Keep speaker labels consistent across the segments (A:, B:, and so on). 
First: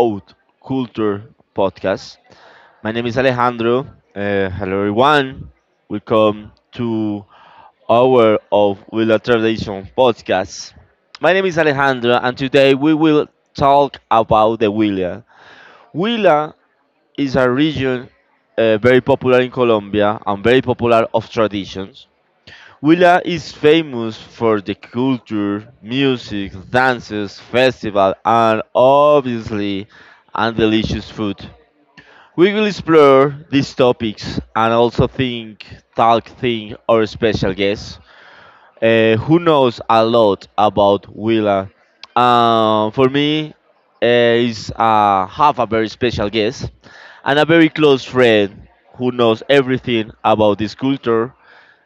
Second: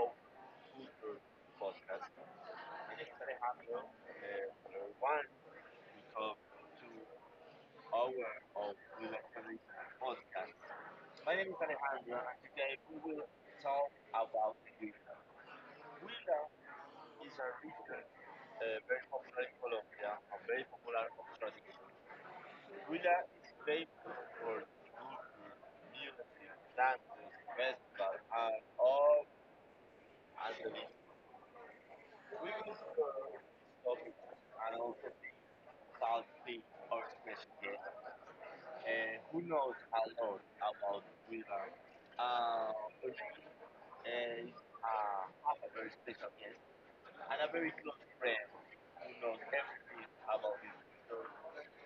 A: South Culture podcast. My name is Alejandro. Hello, everyone. Welcome to our of Willa Tradition podcast. My name is Alejandro, and today we will talk about the Huila. Huila is a region very popular in Colombia and very popular of traditions. Huila is famous for the culture, music, dances, festival, and obviously, and delicious food. We will explore these topics and also think, talk, think our special guest, who knows a lot about Willa. For me, is have a very special guest and a very close friend who knows everything about this culture.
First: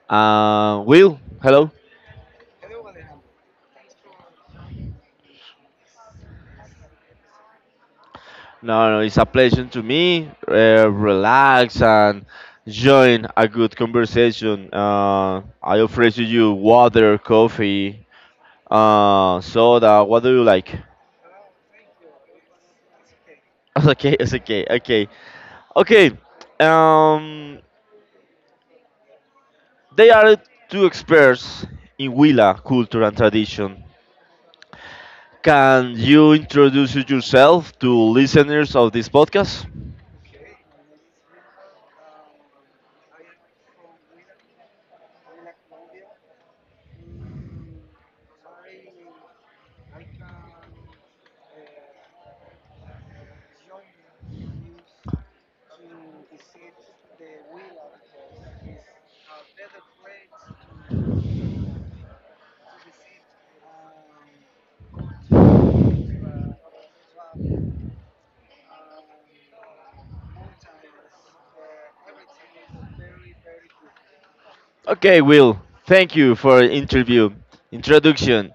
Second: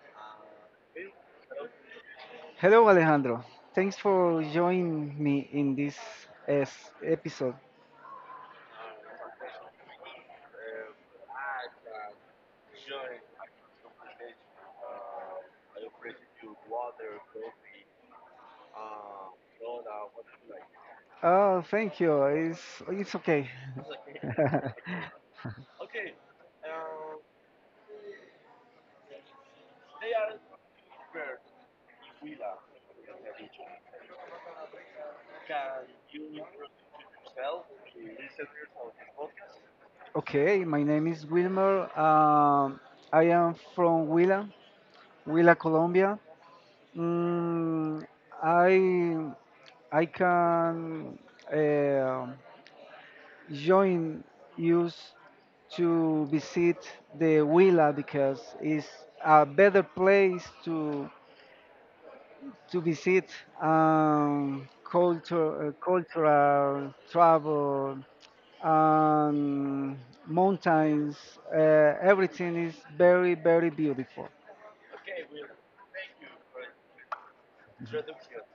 A: Will, hello.
B: Hello, Alejandro. Thanks for joining me in this episode.
A: No, no, it's a pleasure to me. Relax and join a good conversation. I offer to you water, coffee, soda. What do you like?
B: Oh, thank you. It's okay.
A: Okay, it's okay, okay, okay. Um, they are two experts in Huila culture and tradition. Can you introduce yourself to listeners of this podcast?
B: Okay, my name is Wilmer. I am from Huila, Huila, Colombia. Mm, I I can um join you to visit the Huila because it's a better place to visit culture, cultural travel, um, mountains. Uh, Everything is very, very beautiful.
A: Okay, Will. Thank you for interview introduction.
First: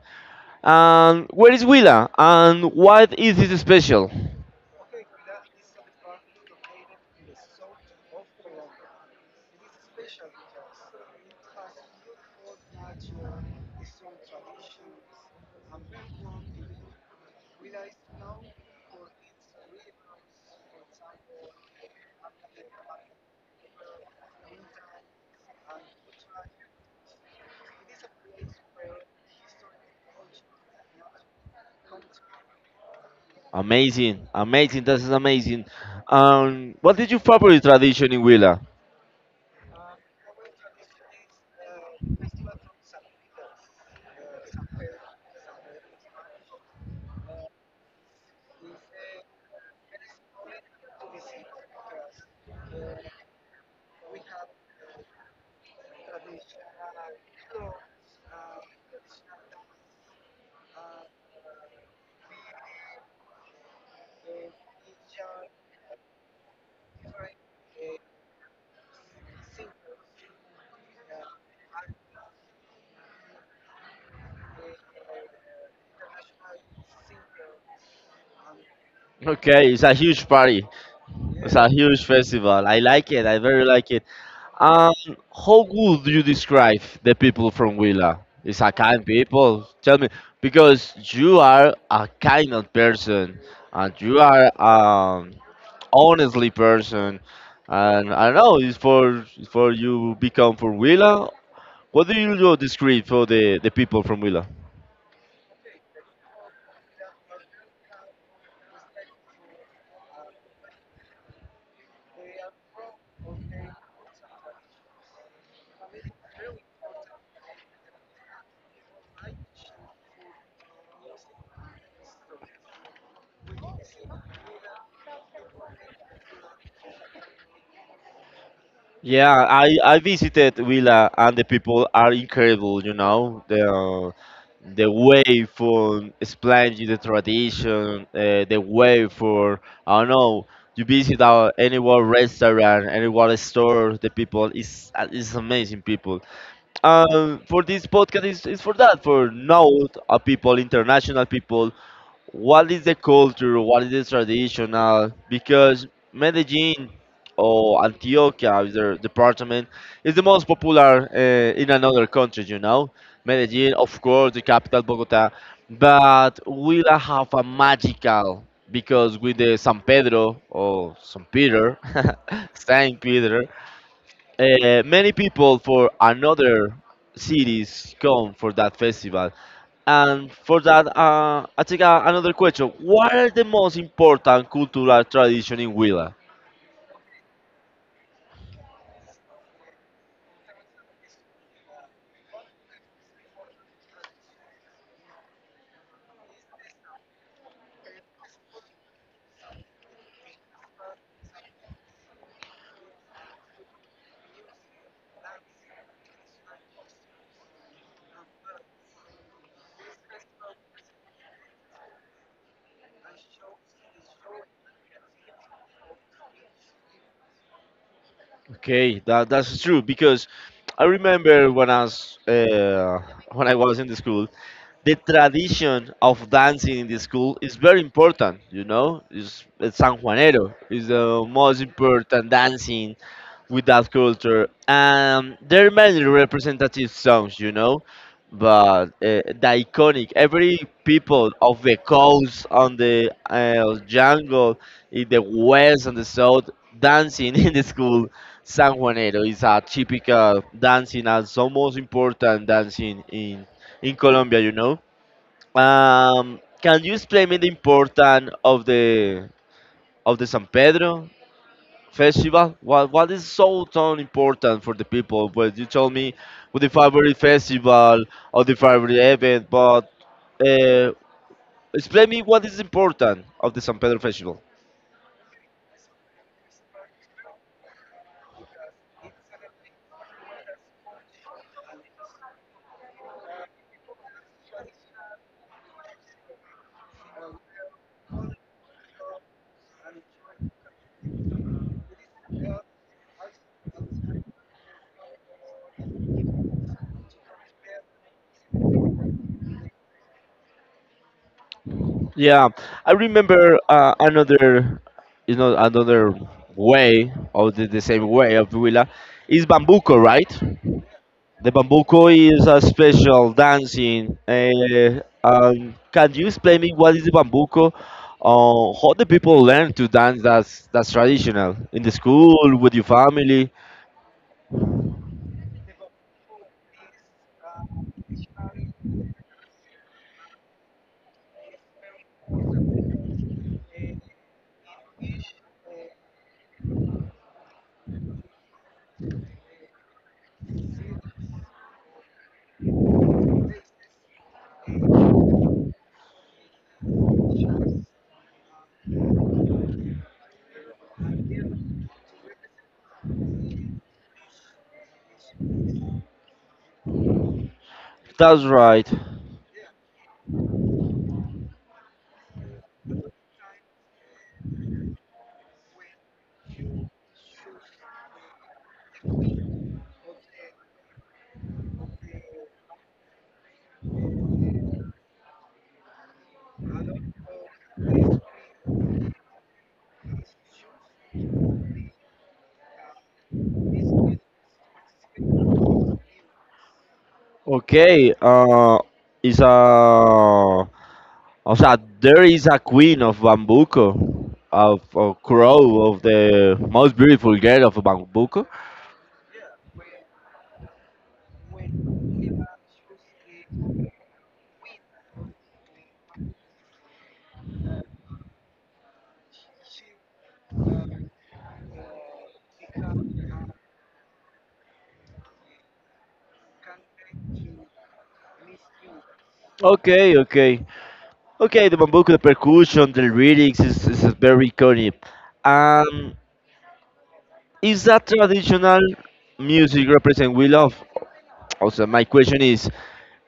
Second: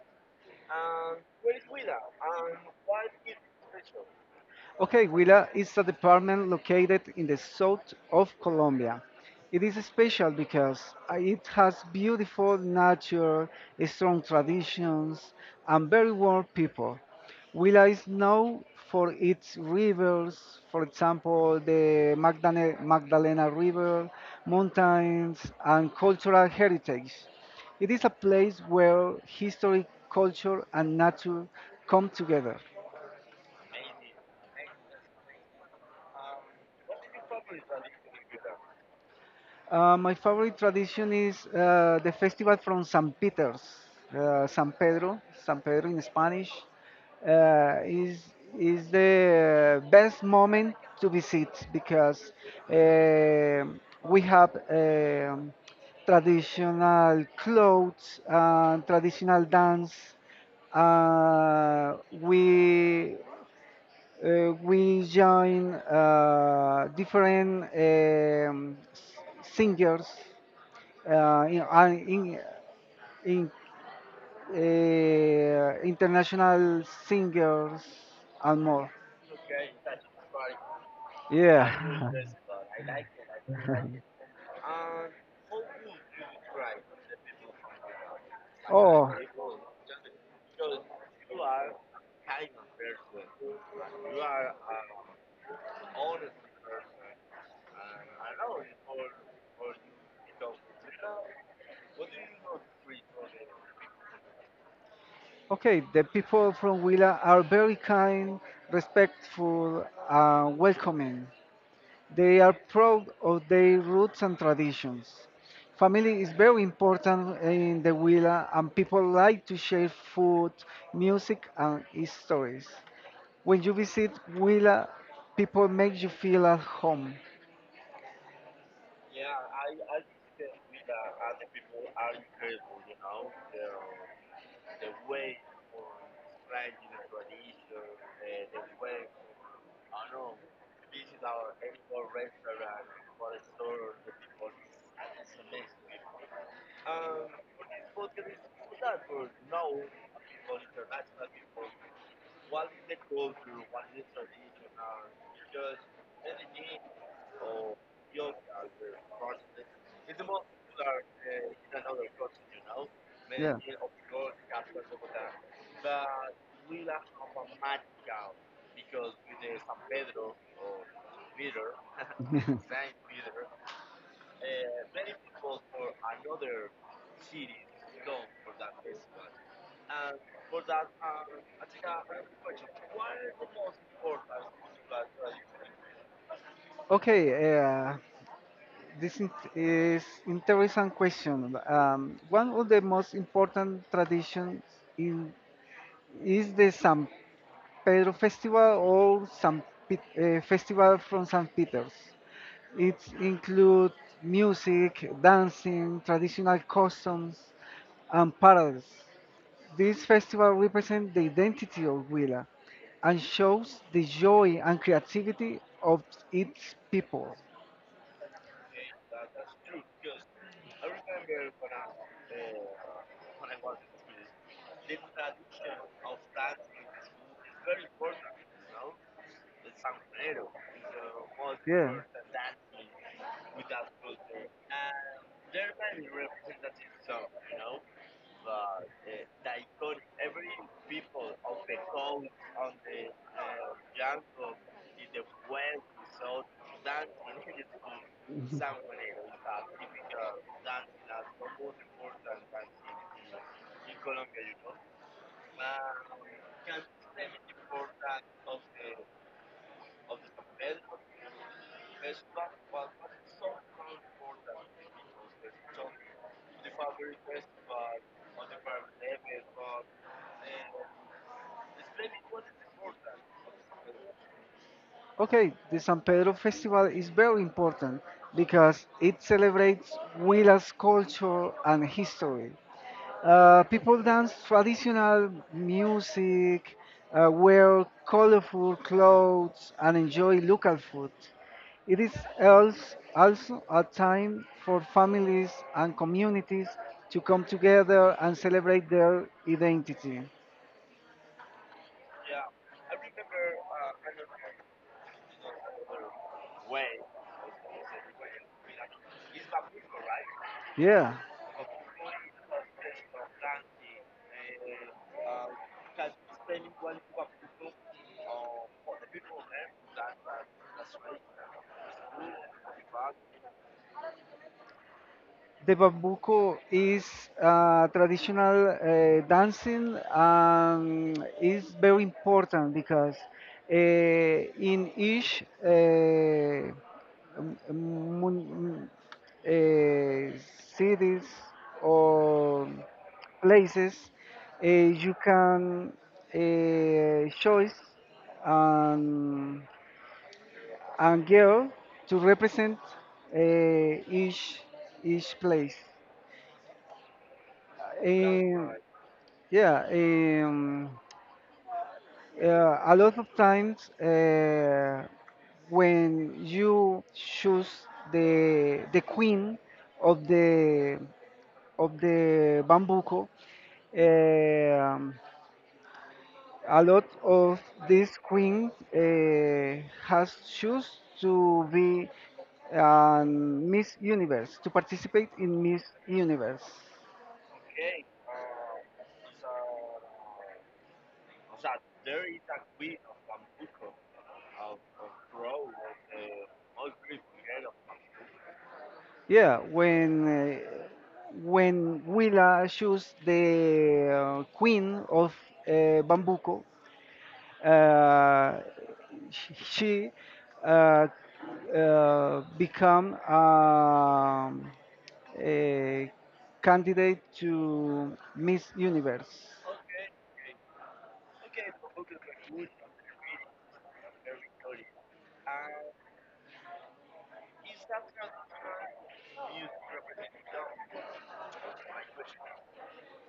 A: And where is Willa? And what is this special?
B: Okay, Huila is a department located in the south of Colombia. It is special because it has beautiful nature, strong traditions, and very warm people. Huila is known for its rivers, for example, the Magdalena, Magdalena River, mountains, and cultural heritage. It is a place where history, culture, and nature come together.
A: Amazing, amazing, this is amazing. What is your favorite tradition in Willa?
B: My favorite tradition is the festival from San Peter's, San Pedro, San Pedro in Spanish. Uh, is is the best moment to visit because we have traditional clothes and traditional dance. Uh, we we join different singers uh, in, uh, in, in international singers and more.
A: Okay, it's a huge party. It's yeah, a huge
B: Yeah.
A: festival. I like it. I very like it. Um, how would you describe the people from Willa? It's a kind
B: Oh,
A: people. Tell me, because you are a kind of person, and you are honestly person, and I don't know. It's for you become from Huila. What do you do describe for the people from Huila?
B: okay. The people from Willa are very kind, respectful, and welcoming. They are proud of their roots and traditions. Family is very important in the villa, and people like to share food, music, and stories. When you visit Huila, people make you feel at home.
A: Yeah, I visited Huila and the people are incredible. You know the way for explaining the tradition, the way for I don't know. You visit our any one restaurant, any one store. The people is amazing people. For this podcast is for that, for know people, international people, what is the culture, what is the traditional, because Medellin or Antioquia, is their department, is the most popular in another country, you know. Medellin, of course, the capital, Bogota, but we la have a magical, because with the San Pedro or San Peter, Saint Peter, many people for another cities come for that festival. And for that, I take a, another question. What are the most important cultural tradition in Huila?
B: Okay. This is interesting question. One of the most important traditions in, is the San Pedro Festival or Festival from St. Peter's. It includes music, dancing, traditional customs, and parades. This festival represents the identity of Huila and shows the joy and creativity of its people.
A: Okay, that, that's true because I remember when I was in the school, the tradition of dancing in the school is very important. You know, it's San Juanero is the most
B: Yeah.
A: important dancing with that culture. There are many representative songs, you know, but the iconic, every people of the coast, on the jungle, in the west and the south, dancing in the school. San Juanero is a typical dancing as the most important dancing in Colombia, you know. Can you explain me the importance of the San Pedro festival? What is so important for the people? Well, you told me with the favorite festival or the favorite event, but uh, explain me what is important of the San Pedro Festival.
B: Okay, the San Pedro Festival is very important because it celebrates Huilas culture and history. People dance traditional music, wear colorful clothes, and enjoy local food. It is also a time for families and communities to come together and celebrate their identity.
A: Yeah, I remember another, you know, another way of the same way of Vila is Bambuco, right?
B: Yeah.
A: The bambuco is a special dancing. Can you explain me what is the bambuco? How the people learn to dance that's traditional in the school with your family.
B: The bambuco is traditional dancing and is very important because in each mun- uh, cities or places you can choose and, and girl to represent uh, each each place.
A: That's
B: Um,
A: right.
B: yeah, um, a lot of times when you choose the queen of the bambuco, um, a lot of these queens has choose to be Miss Universe to participate in Miss Universe.
A: Okay. Is a o sea, there is a queen of bambuco, of a crow of the most beautiful girl of bambuco.
B: Yeah, when Willa shoots the queen of Bambuco, uh, she uh, become a candidate to Miss Universe.
A: Okay. Okay. Okay, the bambuco, the percussion, the lyrics is very iconic. Um, is that traditional music represent we love? Also, my question is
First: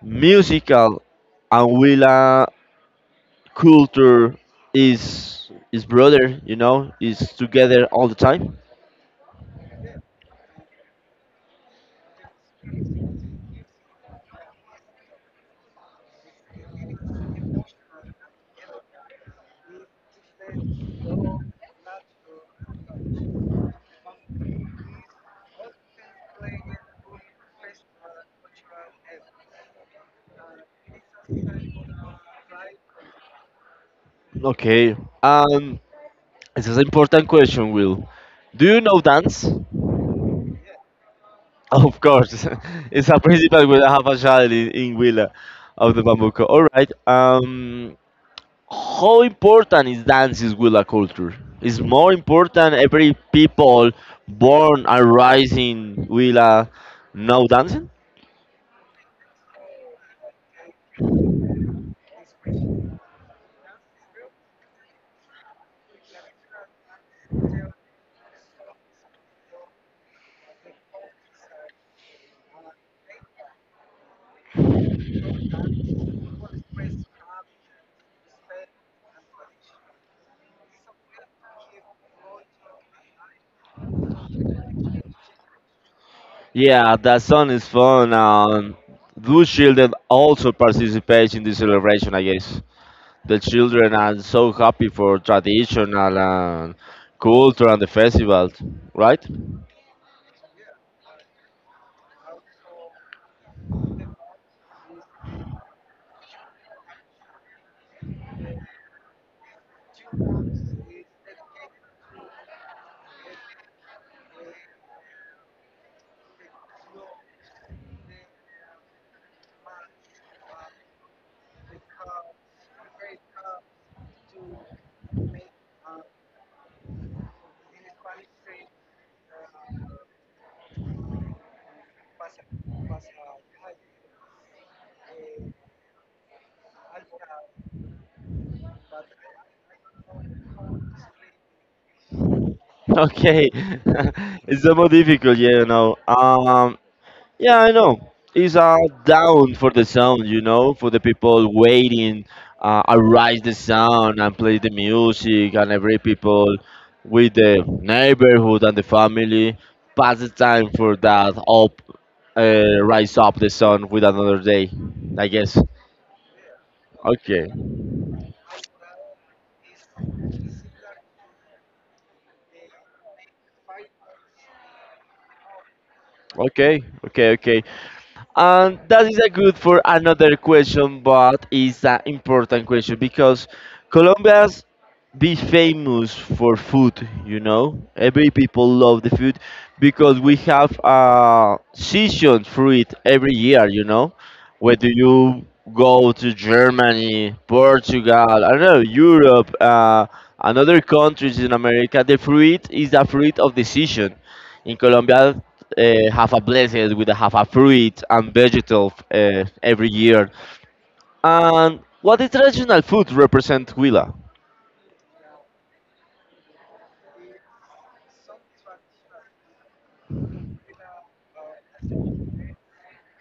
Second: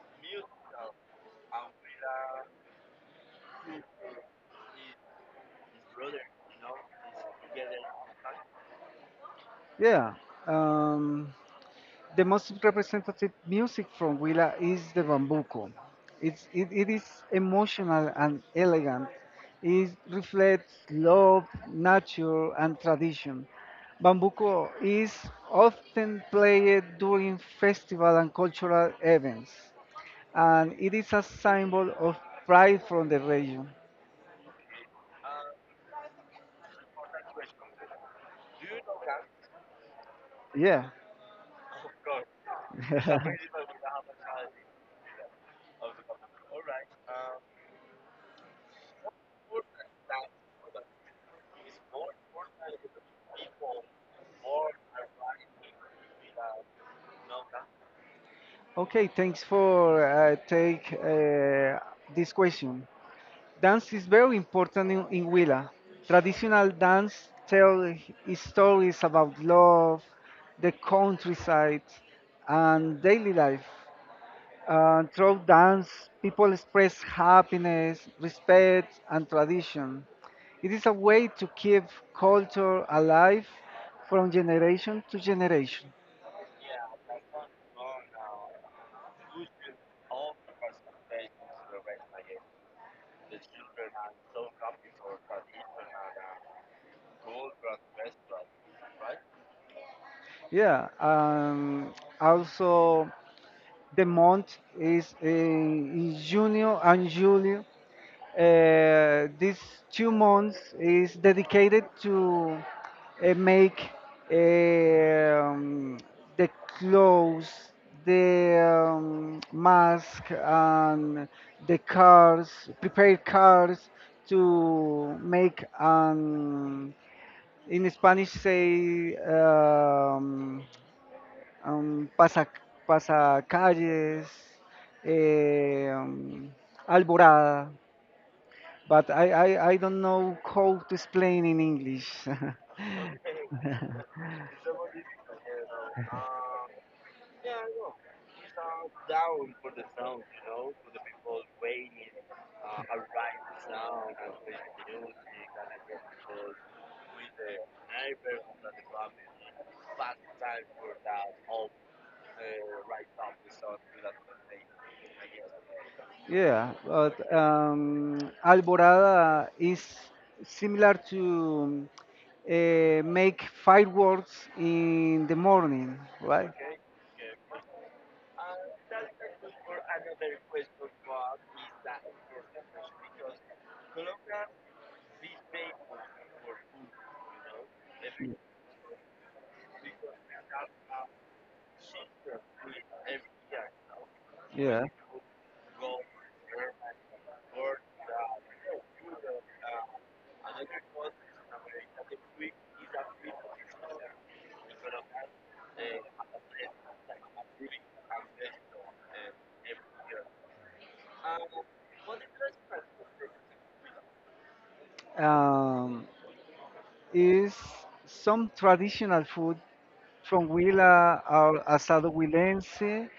A: musical and Willa culture is brother, you know, is together all the time.
B: Yeah. Um, The most representative music from Huila is the bambuco. It is emotional and elegant. It reflects love, nature, and tradition. Bambuco is often played during festival and cultural events, and it is a symbol of pride from the region.
A: Okay, um, this is an important question, Will. Do you know dance?
B: Yeah.
A: Of course, it's a principle we have a child in Willa of the bambuco. All right, um. How important is dance with a culture? It's more important every people born and rising with a no dancing?
B: Okay, thanks for take this question. Dance is very important in Huila. Traditional dance tell stories about love, the countryside, and daily life. Through dance, people express happiness, respect, and tradition. It is a way to keep culture alive from generation to generation.
A: Yeah, that song is fun. Those children also participate in the celebration, I guess. The children are so happy for traditional and culture and the festival, right?
B: Yeah, also the month is in Junio and July. These two months is dedicated to make um, the clothes, the mask, and the cars, prepared cars to make an, in Spanish say, am, pasa, pasacalles, eh, um, alborada. But I don't know how to explain in English.
A: Okay, it's so more difficult, yeah, you know. Yeah, I know. It's down for the sound, you know, for the people waiting, arise the sound and play the music, and every people with the neighborhood and the family pass the time for that up, rise up the sun with another day, I guess.
B: yeah, but
A: Okay,
B: alborada is similar to make fireworks in the morning, right?
A: okay, okay, okay. And that is a good for another question, but it's an important question because Colombia's be famous for food. You know, every people love the food because we have a season for it every year. You know,
B: Yeah.
A: whether you go to Germany, Portugal, I don't know, Europe, and other countries in America, the fruit is a fruit of the season. In Colombia, have a blessed with a have a fruit and vegetable every year. And what the traditional food represent Huila?
B: Um, is some traditional food from Huila, our asado huilense,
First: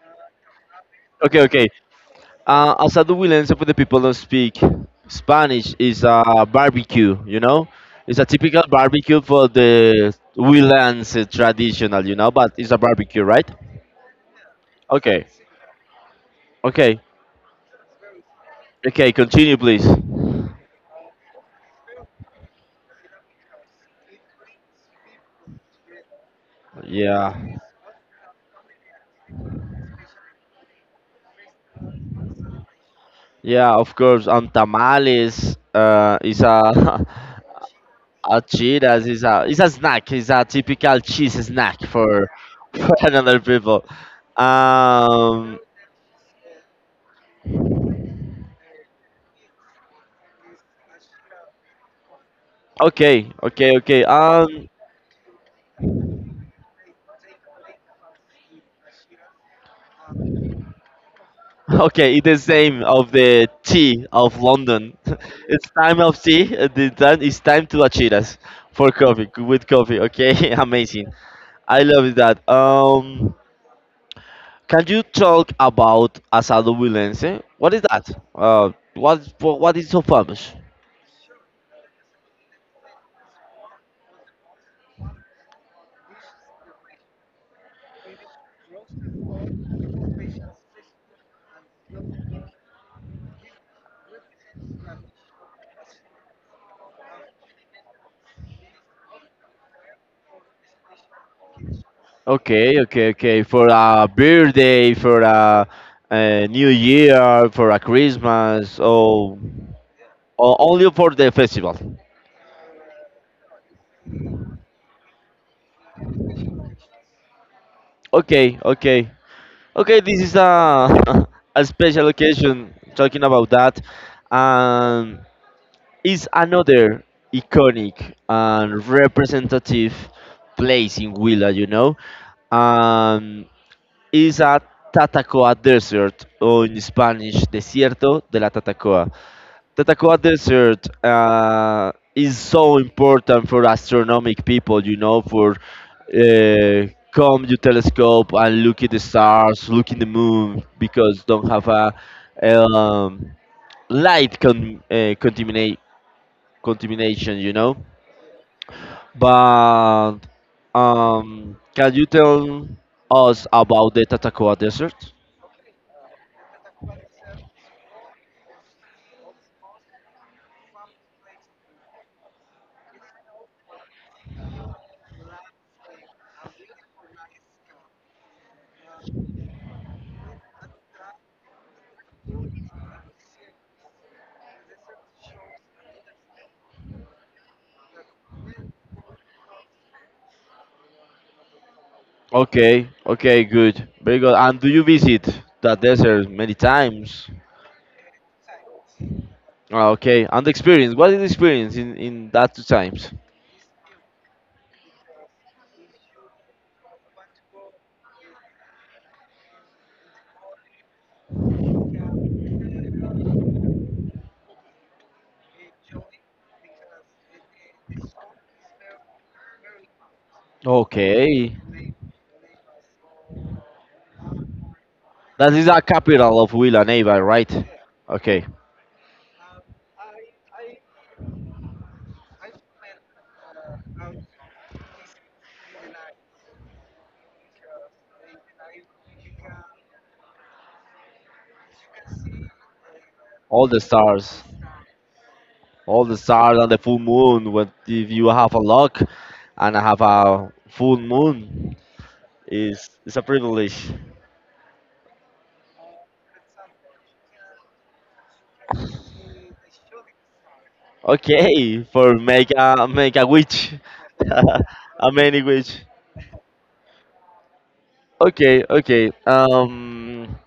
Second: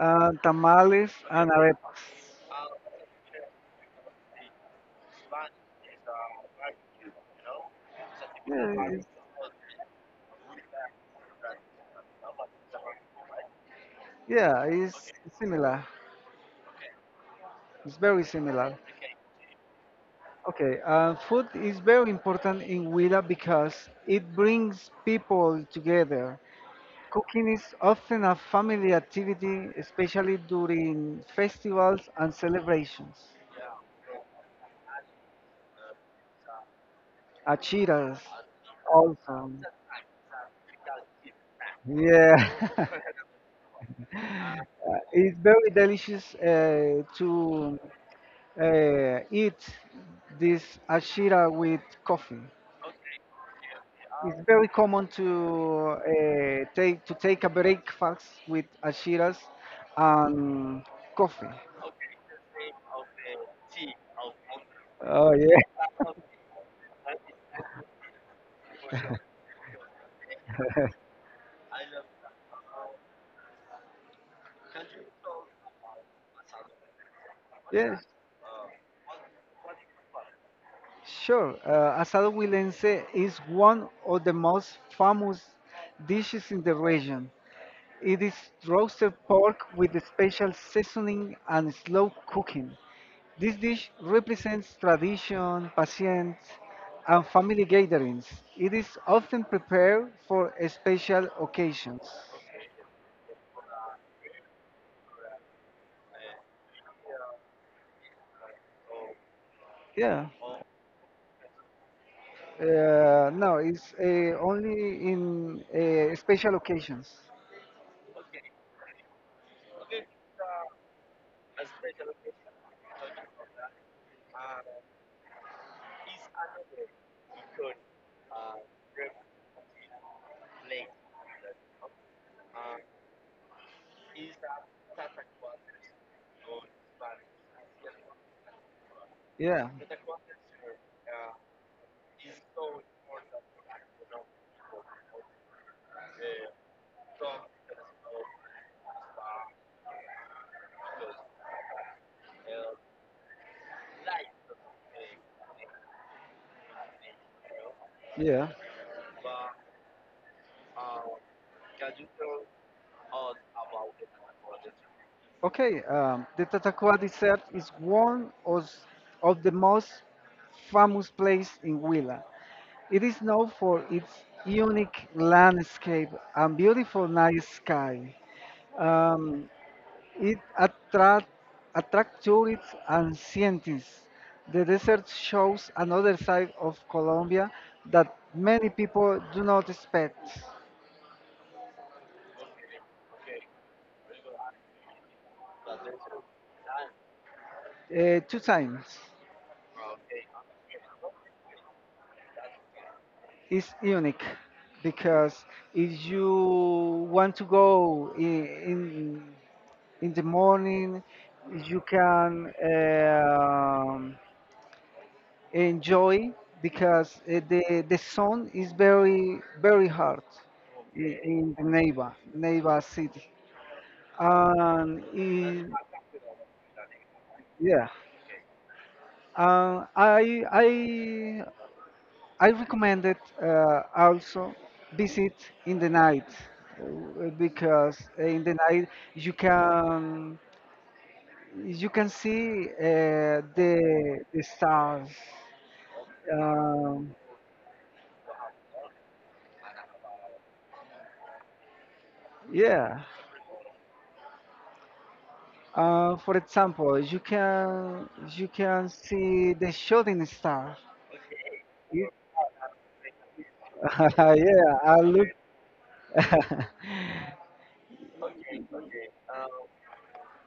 B: tamales
A: Okay,
B: and
A: okay.
B: arepas.
A: As a Huilense for the people who speak Spanish is a barbecue. You know, it's a typical
B: Yeah, it's,
A: barbecue for the Huilense traditional. You know, but it's a barbecue, right?
B: yeah, it's
A: Okay,
B: similar.
A: okay,
B: It's very similar.
A: okay. Continue, please.
B: Okay, food is very important in Huila because it brings people together. Cooking
A: Yeah,
B: is often a family activity, especially during festivals and celebrations.
A: yeah, of course. And tamales is a
B: Achiras,
A: a Cheetos is a
B: also.
A: it's a snack. It's a typical cheese snack for
B: Yeah,
A: for another people.
B: it's
A: Um.
B: very delicious to eat this ashira with coffee.
A: Okay. Okay. Okay.
B: It's very common to take a breakfast with ashiras and coffee.
A: Okay. It's the same of the tea of London.
B: Oh yeah.
A: It's time of tea. The time it's time to a Cheetos for coffee with coffee. Okay. Amazing. I love that. Can you talk about asado Wilense? What is
B: Yes,
A: that? Uh. What is so famous?
B: sure. Asado huilense is one of the most famous dishes in the region. It is roasted pork with a special seasoning and slow cooking. This dish represents tradition, patience, and family gatherings. It is often prepared for special occasions.
A: Okay, okay, okay. For a birthday, for a New Year, for a Christmas,
B: Yeah,
A: or only for the festival.
B: no, it's only in special occasions.
A: Okay, okay, okay. This is a a special occasion talking about that, and it's another iconic and representative place in Huila. You know, um, is a Tatacoa Desert, or in Spanish, Desierto de la Tatacoa.
B: Yeah,
A: The Taqua Desert is so important for astronomic people, you know, for come your telescope and look at the stars, look in the moon, because don't have a, um, light contamination, you know.
B: yeah.
A: But can you tell us about the Tatacoa Desert?
B: Okay, the Tatacoa dessert is one of the most famous place in Huila. It is known for its unique landscape and beautiful night sky. Um, it attract tourists and scientists. The desert shows another side of Colombia that many people do not expect.
A: Okay, okay, good, very good. And do you visit that desert many times?
B: Two times
A: Ah, okay, and the experience. What is the experience in that two times?
B: is unique because if you want to go in the morning, you can enjoy because the sun is very very hard in
A: Okay,
B: the neighbor city and
A: that
B: it,
A: is a capital of Villanueva, right?
B: yeah
A: Okay,
B: uh, I I I recommended also visit in the night because in the night you can you can see
A: all the
B: the
A: stars,
B: stars
A: all the stars and the full
B: um,
A: moon. What if you have a luck and have a full moon?
B: yeah.
A: Is a privilege.
B: For example, you can see the shooting star.
A: Okay,
B: Ye-
A: for make a make a witch,
B: yeah, I
A: a
B: look.
A: many witch. Okay, okay.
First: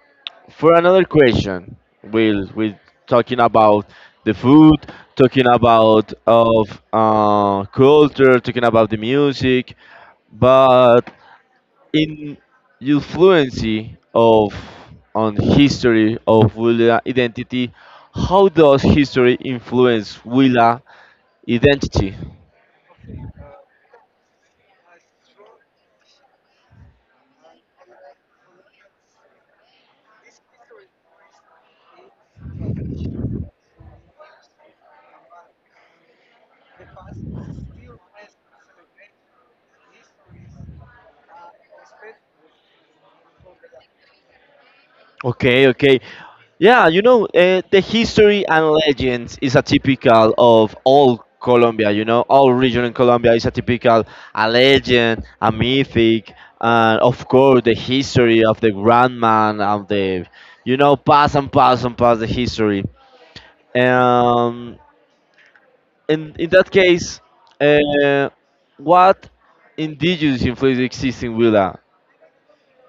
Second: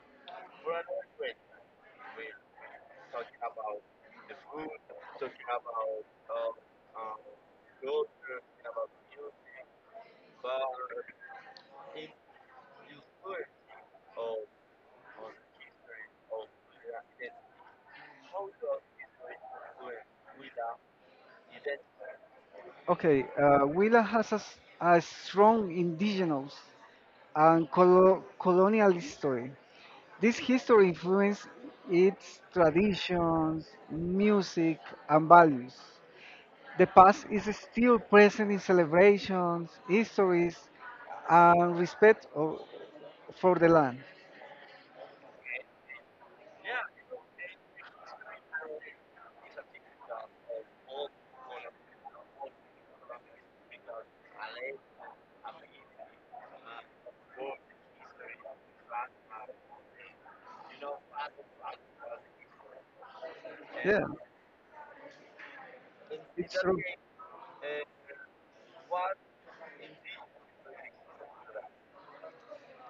A: For another question we're talking about the food talking about of culture talking about the music but in your fluency of on history of Willa identity, how does history influence Willa identity?
B: okay, Huila has a strong indigenous and colonial history. This history influences its traditions, music, and values. The past is still present in celebrations, histories, and respect for the land.
A: Okay, okay. Yeah, you know, the history and legends is a typical of all Colombia, you know, all region in Colombia is a typical a legend, a mythic, and of course the history of the grand man of the you know, pass and pass and pass the history.
B: Yeah.
A: Um, in
B: It's
A: that
B: true.
A: case, uh, what indigenous influence exists in Willa?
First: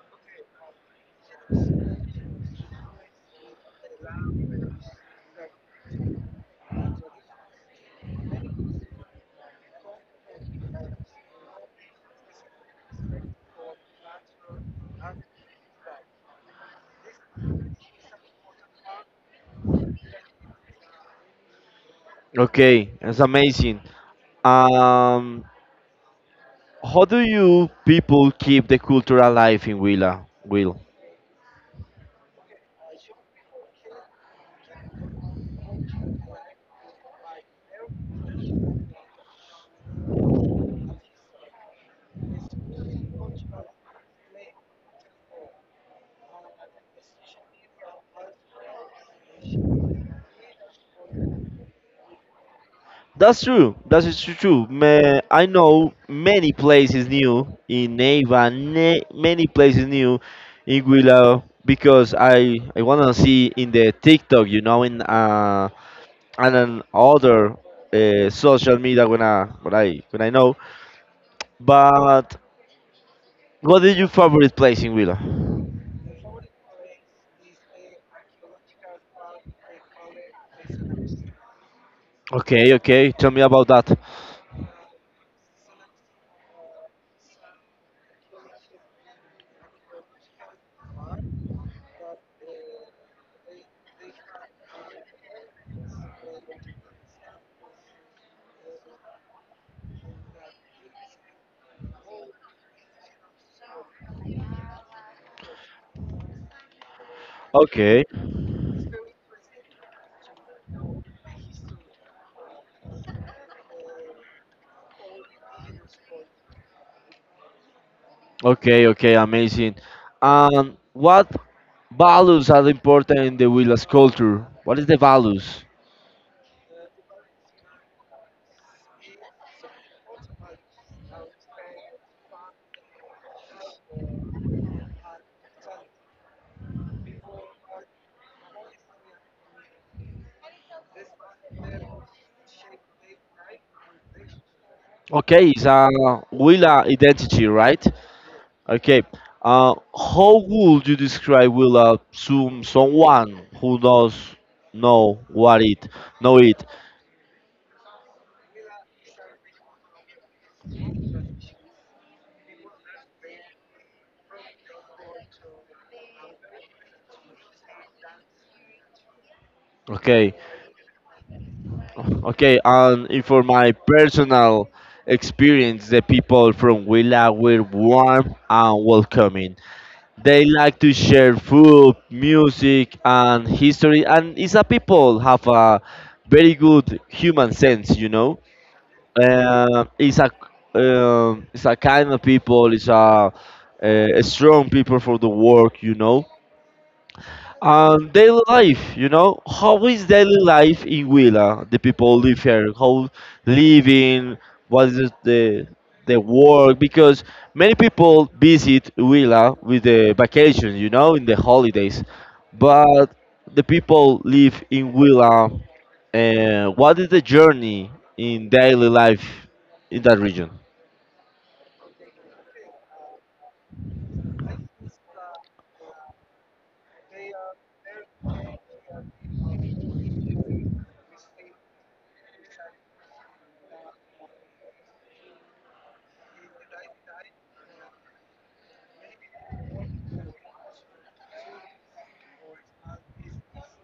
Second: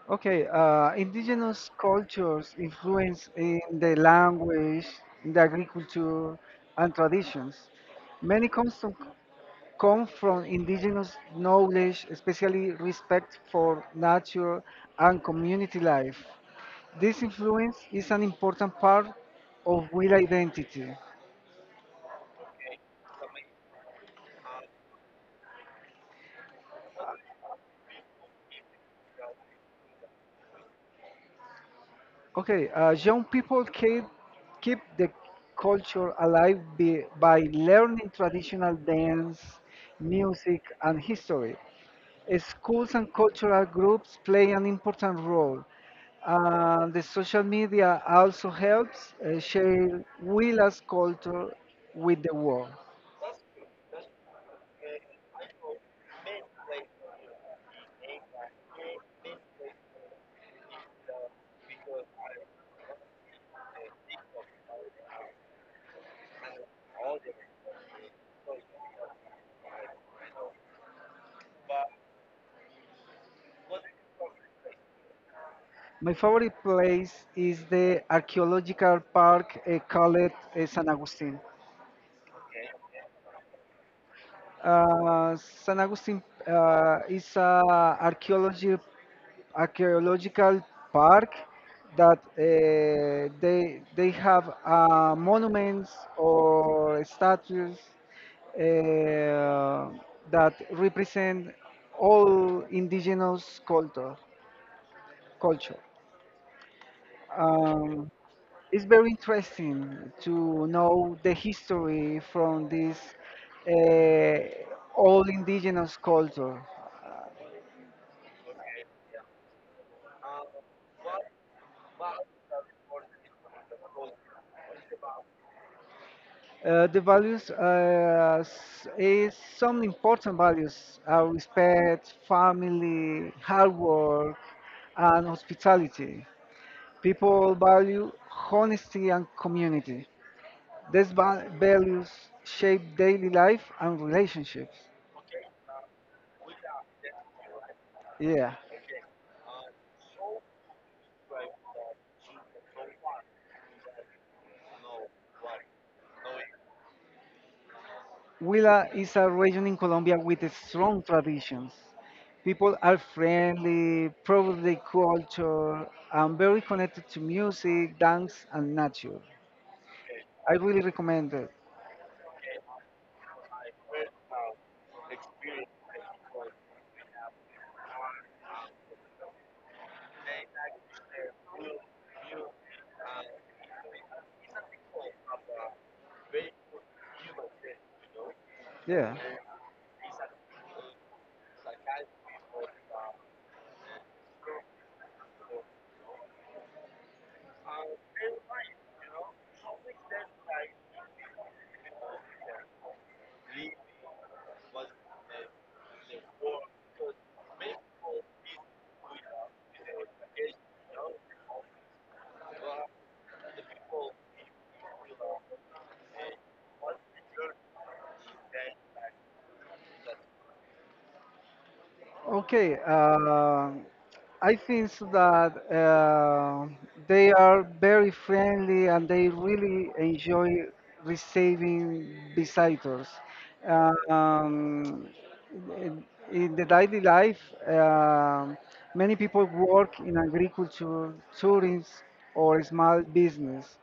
B: Okay, indigenous cultures influence in the language, in the agriculture, and traditions. Many customs come from indigenous knowledge, especially respect for nature and community life. This influence is an important part of will identity.
A: Okay, that's amazing. Um, how do you people keep the culture alive in Willa? Will,
B: Okay, young people keep the culture alive by learning traditional dance, music, and history. Schools and cultural groups play an important role. The social media also helps share Willa's culture with the world.
A: that's true. That is tru- true. Ma- I know many places new in Neiva, ne- many places new in Willa because I wanna see in the TikTok, you know, in and on other social media when I when I know. But what is your favorite place in Willa?
B: My favorite place is the archaeological park called San Agustin.
A: Okay, okay. Tell me about that.
B: San Agustin is a archaeology archaeological park that they have monuments or statues uh, that represent all indigenous culture.
A: Okay.
B: Um, it's very interesting to know the history from this uh, all indigenous culture.
A: Okay, okay, amazing. And what values are important in the Huila's culture? What is the values?
B: The values s- is some important values are respect, family, hard work, and hospitality. People value honesty and community. These values shape daily life and relationships.
A: Okay, it's a Willa identity, right?
B: Yeah.
A: Okay. How would you describe Willa to someone who does know what it know it?
B: Huila is a region in Colombia with strong traditions. People are friendly, proud of their culture, and very connected to music, dance, and nature.
A: Okay,
B: I really recommend it.
A: okay. And if for my personal experience, the people from Willa were warm and welcoming. They like to share food, music, and history, and it's a people have a very good human sense, you know.
B: Yeah.
A: It's a it's a kind of people. It's uh, a strong people for the work, you know. Daily life, you know, how is daily life in Huila? The people live here, how living, what is the work? Because many people visit Huila with the vacation, you know, in the holidays, but the people live in Huila. What is the journey in daily life in that region?
B: Okay, I think so that they are very friendly and they really enjoy receiving visitors. Um, in the daily life, um many people work in agriculture, tourism, or small business.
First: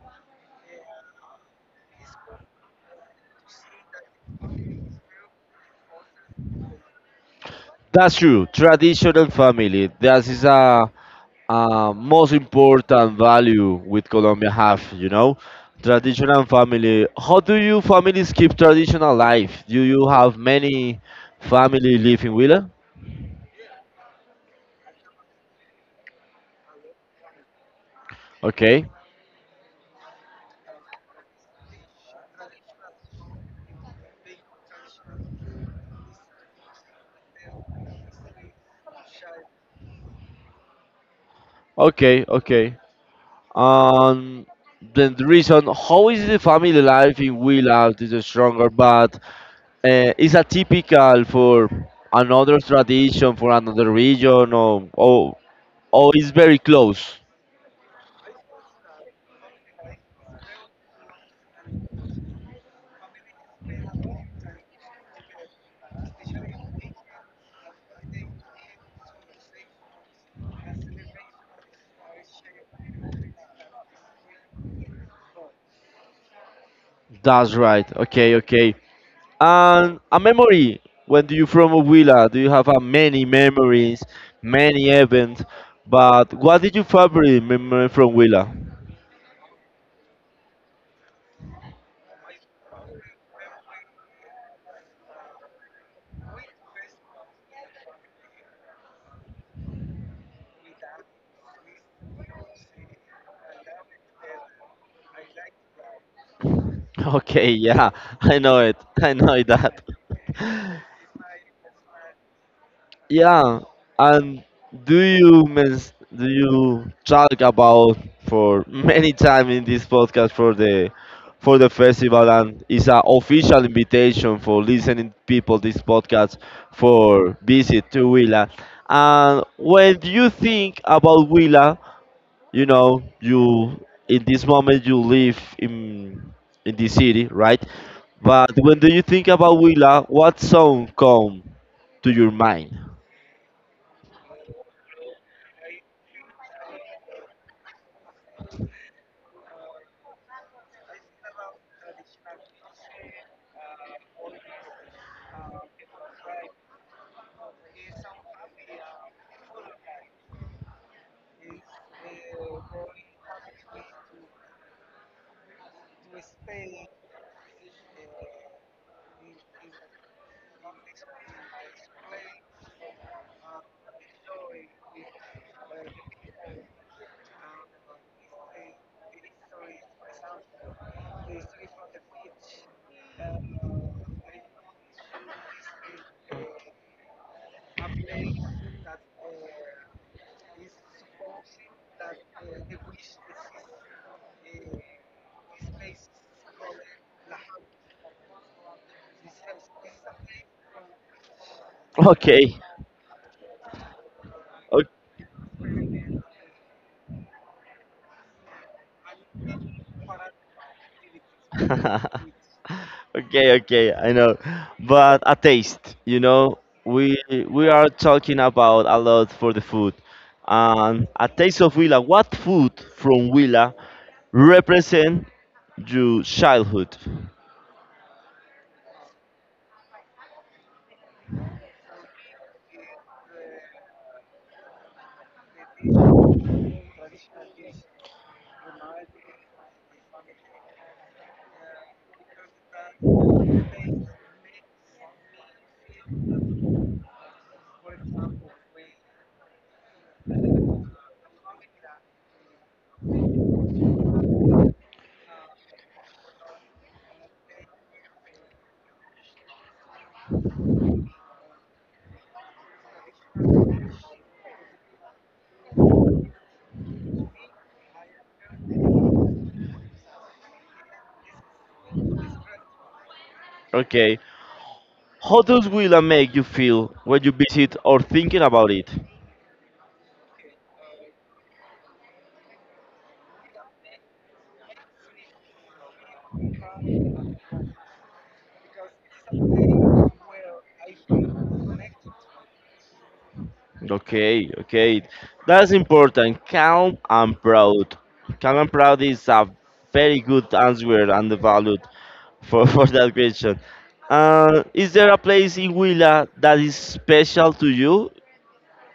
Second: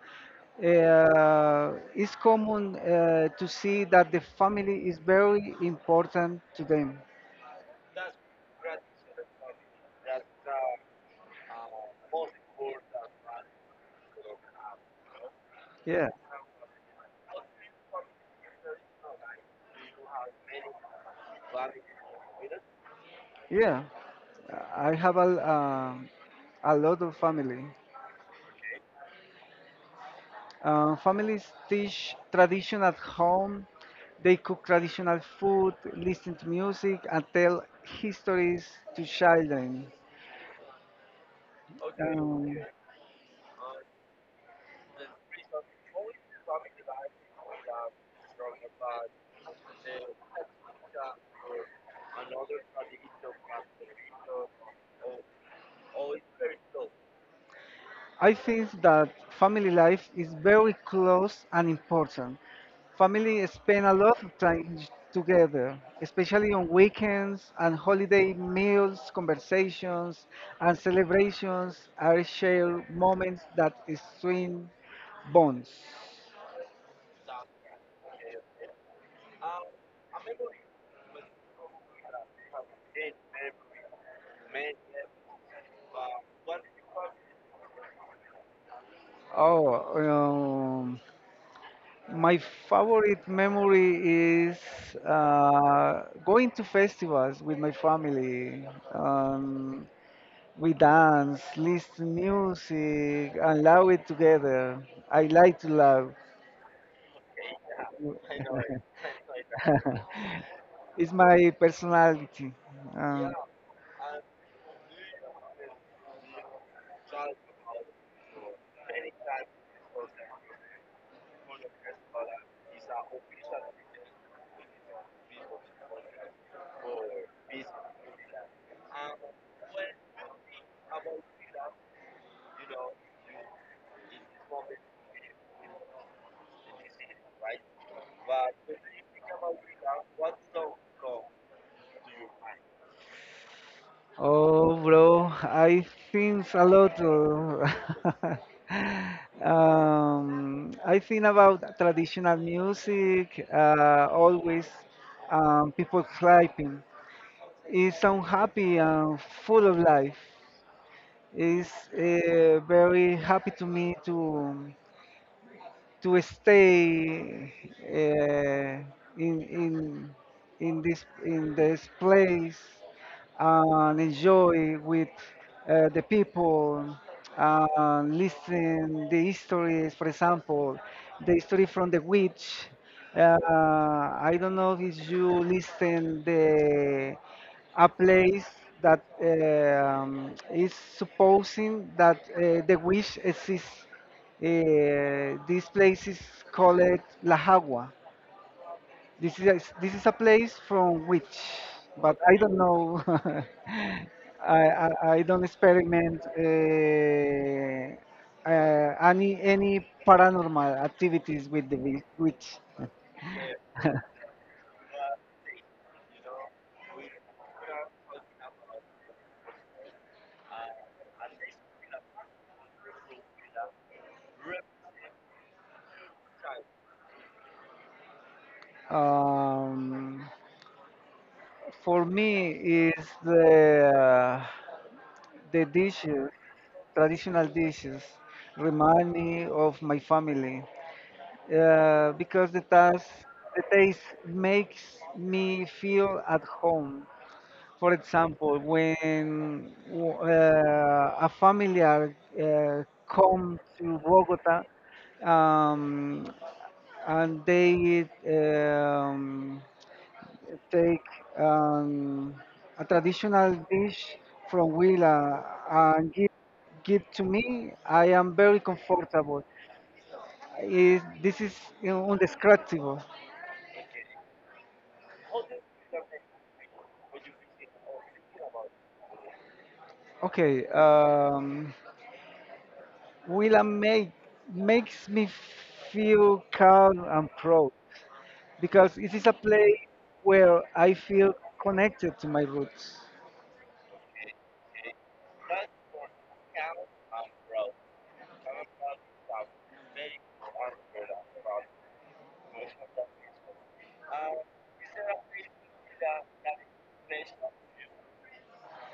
B: It's common to see that the family is very important to them.
A: That's true. Traditional family. That is a most important value with Colombia have, you know,
B: Yeah.
A: tradition and family. How do you families keep traditional life? Do you have many family live in Huila?
B: Yeah, I have a lot of family.
A: Okay,
B: Families teach tradition at home. They cook traditional food, listen to music, and tell histories to children.
A: okay,
B: Um,
A: okay. Um, then the reason how is the family life in Huila is stronger, but is a typical for another tradition for another region or is very close.
B: I think that family life is very close and important. Family spend a lot of time together, especially on weekends and holiday meals, conversations, and celebrations are shared moments that strengthen bonds.
A: That's right. Okay, okay. And a memory. When do you from Huila? Do you have many memories, many events? But what did you favorite memory from Huila?
B: Oh, my favorite memory is going to festivals with my family. Um, We dance, listen music, and love it together. I like to love.
A: Okay, yeah, I know it. I know that.
B: It's my personality. Um,
A: Yeah, and do you do you talk about for many time in this podcast for the festival and it's an official invitation for listening people this podcast for visit to Willa. And when you think about Willa, you know you in this moment you live in the city, right? But when do you think about Willa, what song come to your mind?
B: oh, bro, I think a lot. I think about traditional music. Always, people clapping. It's so happy and full of life. It's very happy to me to stay uh, in this place and enjoy with the people and listen the histories, for example the history from the witch. I don't know if you listen the a place that is supposing that the witch exists. This place is called La Jagua. This is a place from which, but I don't
A: Okay.
B: know. I,
A: O-
B: I, I don't experiment any paranormal activities with the witch.
A: Okay, okay, I know. But a taste, you know, we we are talking about a lot for the food. And a taste of Huila, what food from Huila represent your childhood?
B: Um, for me, is the dishes, traditional dishes, remind me of my family because the taste makes me feel at home. For example, when a familiar come to Bogota um, and they take um, a traditional dish from Huila and give to me, I am very comfortable. It, this is you know, indescribable.
A: Okay. How does Huila make you feel when you visit or thinking about it?
B: Okay, Willa makes me feel calm and proud because it is a place where I feel connected to my roots.
A: Okay, okay. That's important. Calm and proud. Calm and proud is a very good answer and valued for, for that question. Is there a place in Huila that is special to you?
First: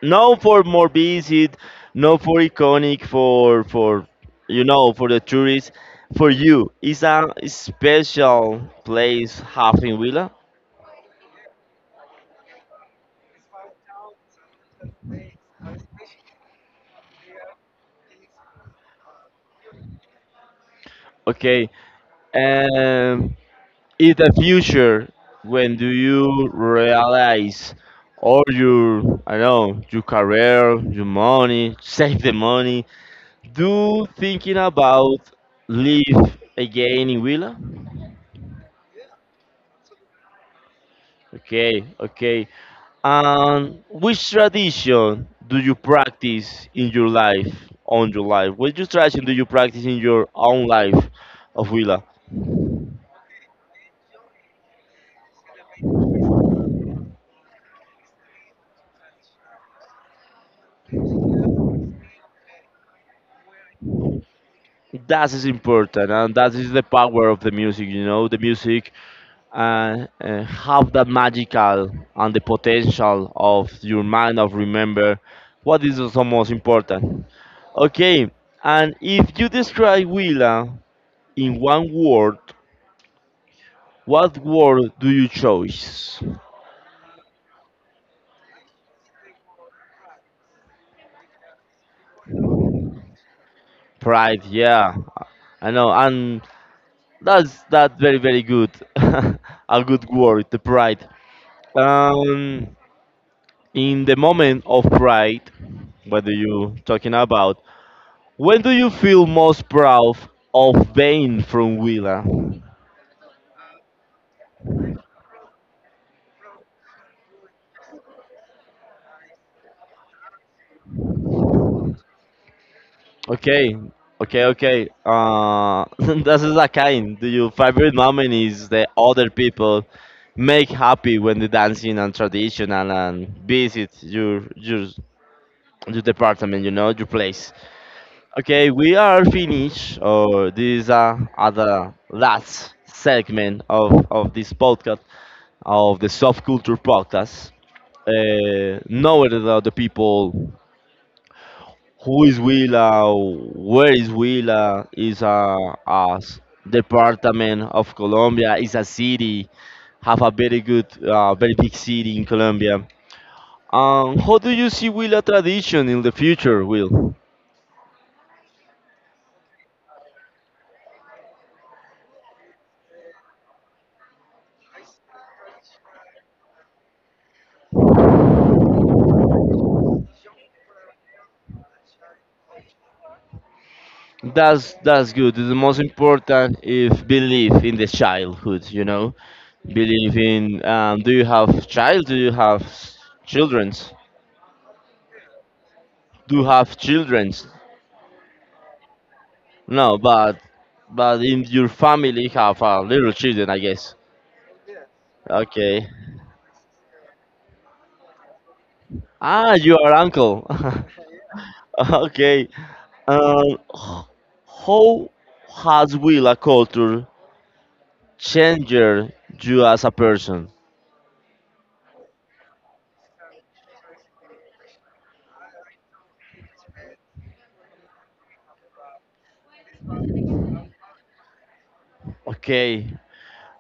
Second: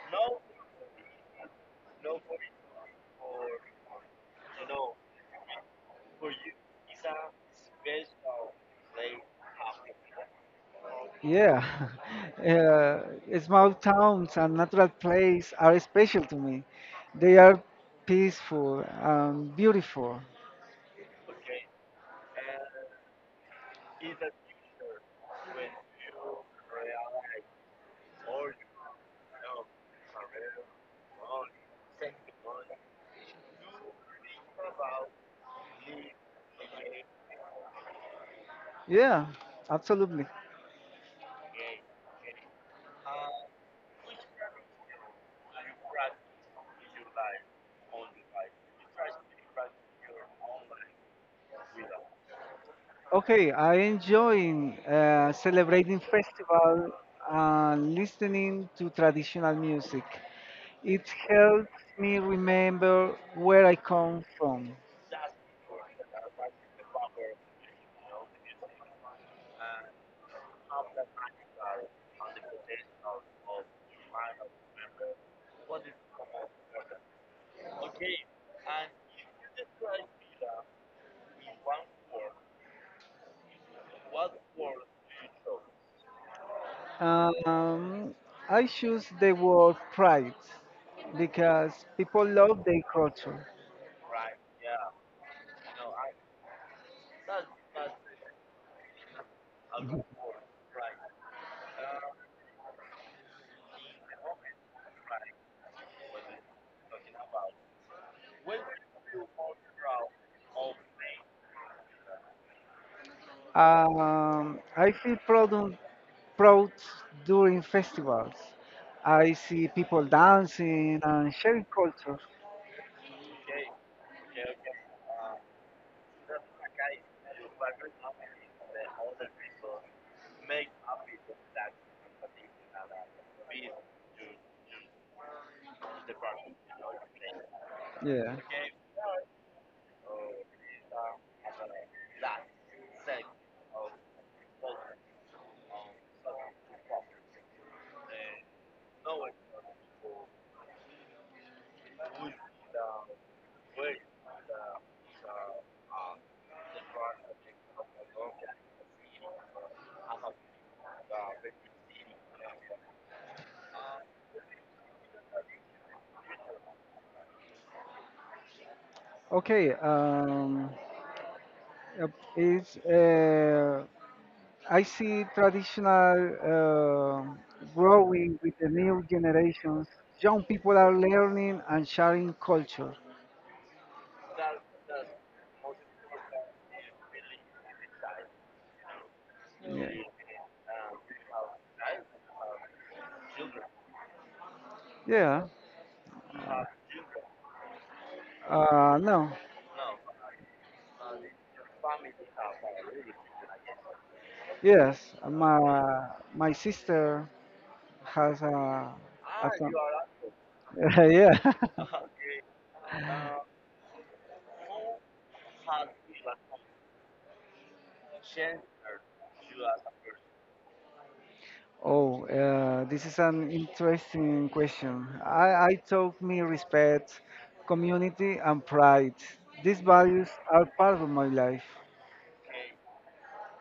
A: No for more visit, no for iconic, for you know, for the tourists. For you, is a special place half in Huila?
B: Yeah, small towns and natural places are special to me. They are peaceful and beautiful.
A: Okay. Um, in the future when do you realize all your I don't know your career your money save the money do thinking about live again in Willa?
B: Yeah, absolutely.
A: Okay, okay, and which tradition do you practice in your life on your life which tradition do you practice in your own life of Willa?
B: Okay, I enjoy celebrating festival and listening to traditional music. It helps me remember where I come from.
A: That is important and that is the power of the music you know the music and have that magical and the potential of your mind of remember what is the most important. Okay, and if you describe Willa in one word, what word do you choose?
B: Um, I choose the word pride because people love their culture.
A: Pride, yeah, I know, and that's that very very good, a good word, the pride. Um, in the moment of pride, what are you talking about? When do you feel most proud of being from Willa?
B: I feel proud during festivals. I see people dancing and sharing culture.
A: Okay, okay, okay. This is a kind. Do your favorite moment is the other people make happy when they dancing and traditional and visit your your department, you know, your place.
B: Yeah.
A: Okay, we are finished. Or these are other last segment of this podcast of the soft culture podcast. Knowing about the people. Who is Huila? Where is Huila? Is a s- department of Colombia. Is a city. Have a very good, very big city in Colombia. How do you see Huila tradition in the future, Will?
B: Okay, uh, it's, uh, I see traditional growing with the new generations. Young people are learning and sharing culture.
A: That's good. The most important is belief in the childhood. You know,
B: Yeah.
A: believe in. Do you have child? Do you have s- childrens?
B: Yeah.
A: Do you have childrens?
B: No.
A: No, but in your family have little children, I guess.
B: Yes, my
A: Okay.
B: my sister has a. has
A: Ah, you are uncle.
B: a yeah.
A: okay. Um, h- how has will a culture changed you as a person?
B: Oh, this is an interesting question. I taught me respect, community, and pride. These values are part of my life.
A: Okay.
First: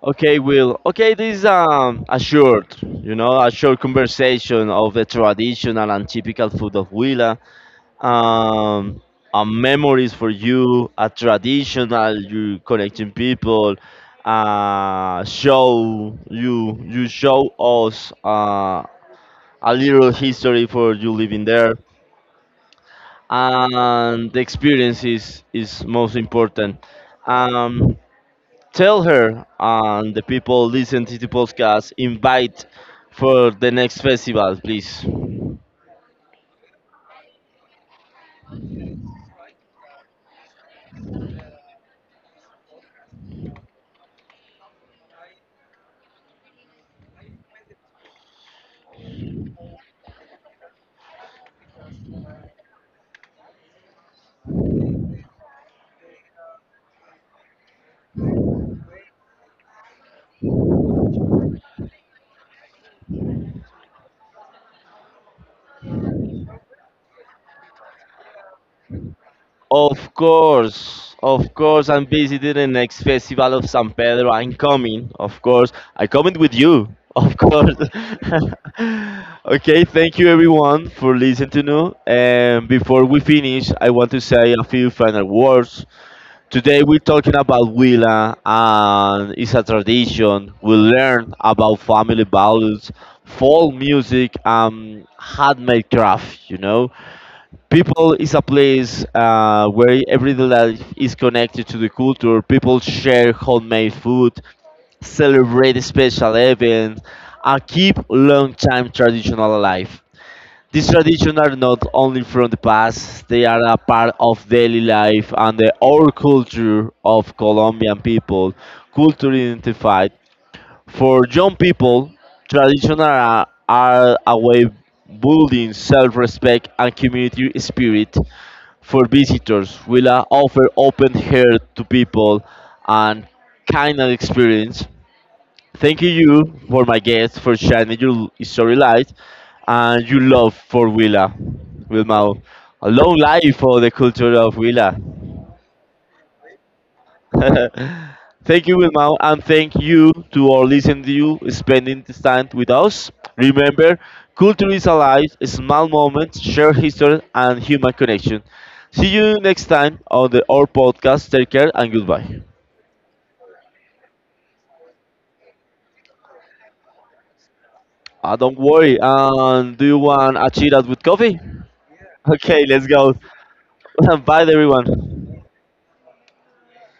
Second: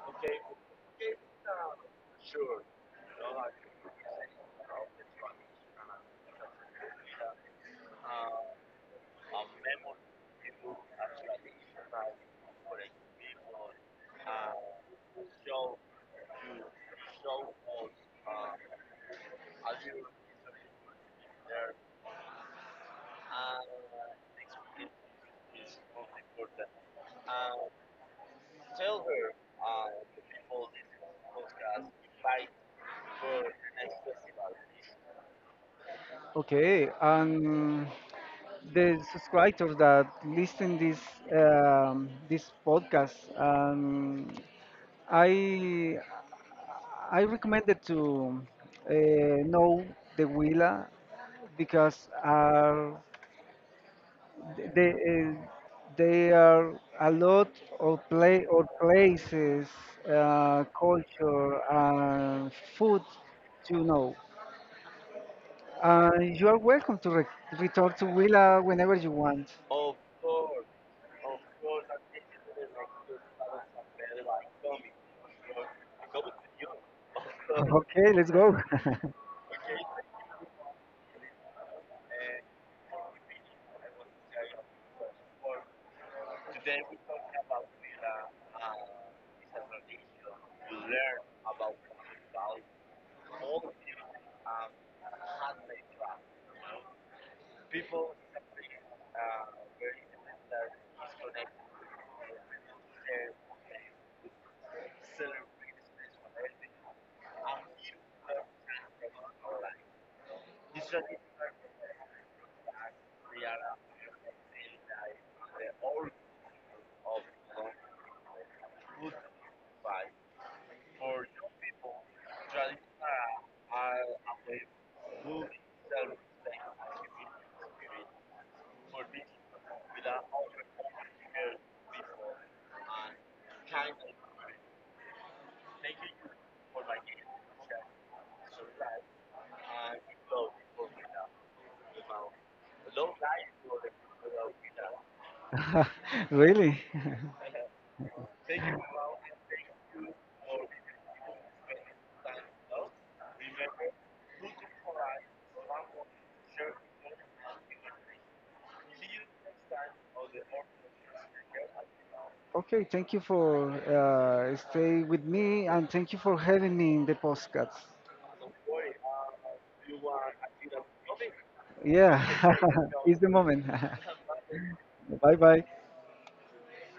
A: Okay, Will. Okay, this is a short, you know, a short conversation of the traditional and typical food of Will. um, a memories for you, a traditional you connecting people, show you you show us a little history for you living there, and the experience is most important. Um, Tell her and the people listen to the podcast invite for the next festival, please.
B: Okay, and the subscribers that listen this this podcast, I I recommended to uh, know the Willa because are they uh, they are a lot of play or places, culture, and food to know. You are welcome to return to Willa whenever you want.
A: Of course, I'm visiting the next festival of San Pedro. I'm coming, of course. I coming with you, of course.
B: Okay, let's go.
A: okay, thank you everyone for listening to me. And before we finish, I want to say a few final words. Today we're talking about Willa, and it's a tradition. We learn about family values, folk music, and handmade craft. You know, people is a place where everyday life is connected to the culture. People share homemade food, celebrate special events, and keep long-time traditional alive. These traditions are not only from the past; they are a part of daily life and the our culture of Colombian people. Culture identified for young people, traditions are a way building self-respect and community spirit for visitors, Willa offer open air to people and kindness experience. Thank you for my guest for shining your story light and your love for Willa. Wilma, a long life for the culture of Willa.
B: really?
A: thank you, Wilmau, and thank you to all listening to you spending this time with us. Remember, culture is alive, small moments, shared history, and human connection. See you next time on the our podcast. Take care and goodbye.
B: Okay, thank you for stay with me and thank you for having me in the podcast.
A: Don't worry. And do you want a cheetah with coffee?
B: Yeah,
A: Okay, let's go.
B: it's the moment.
A: Bye, everyone.
B: Bye bye.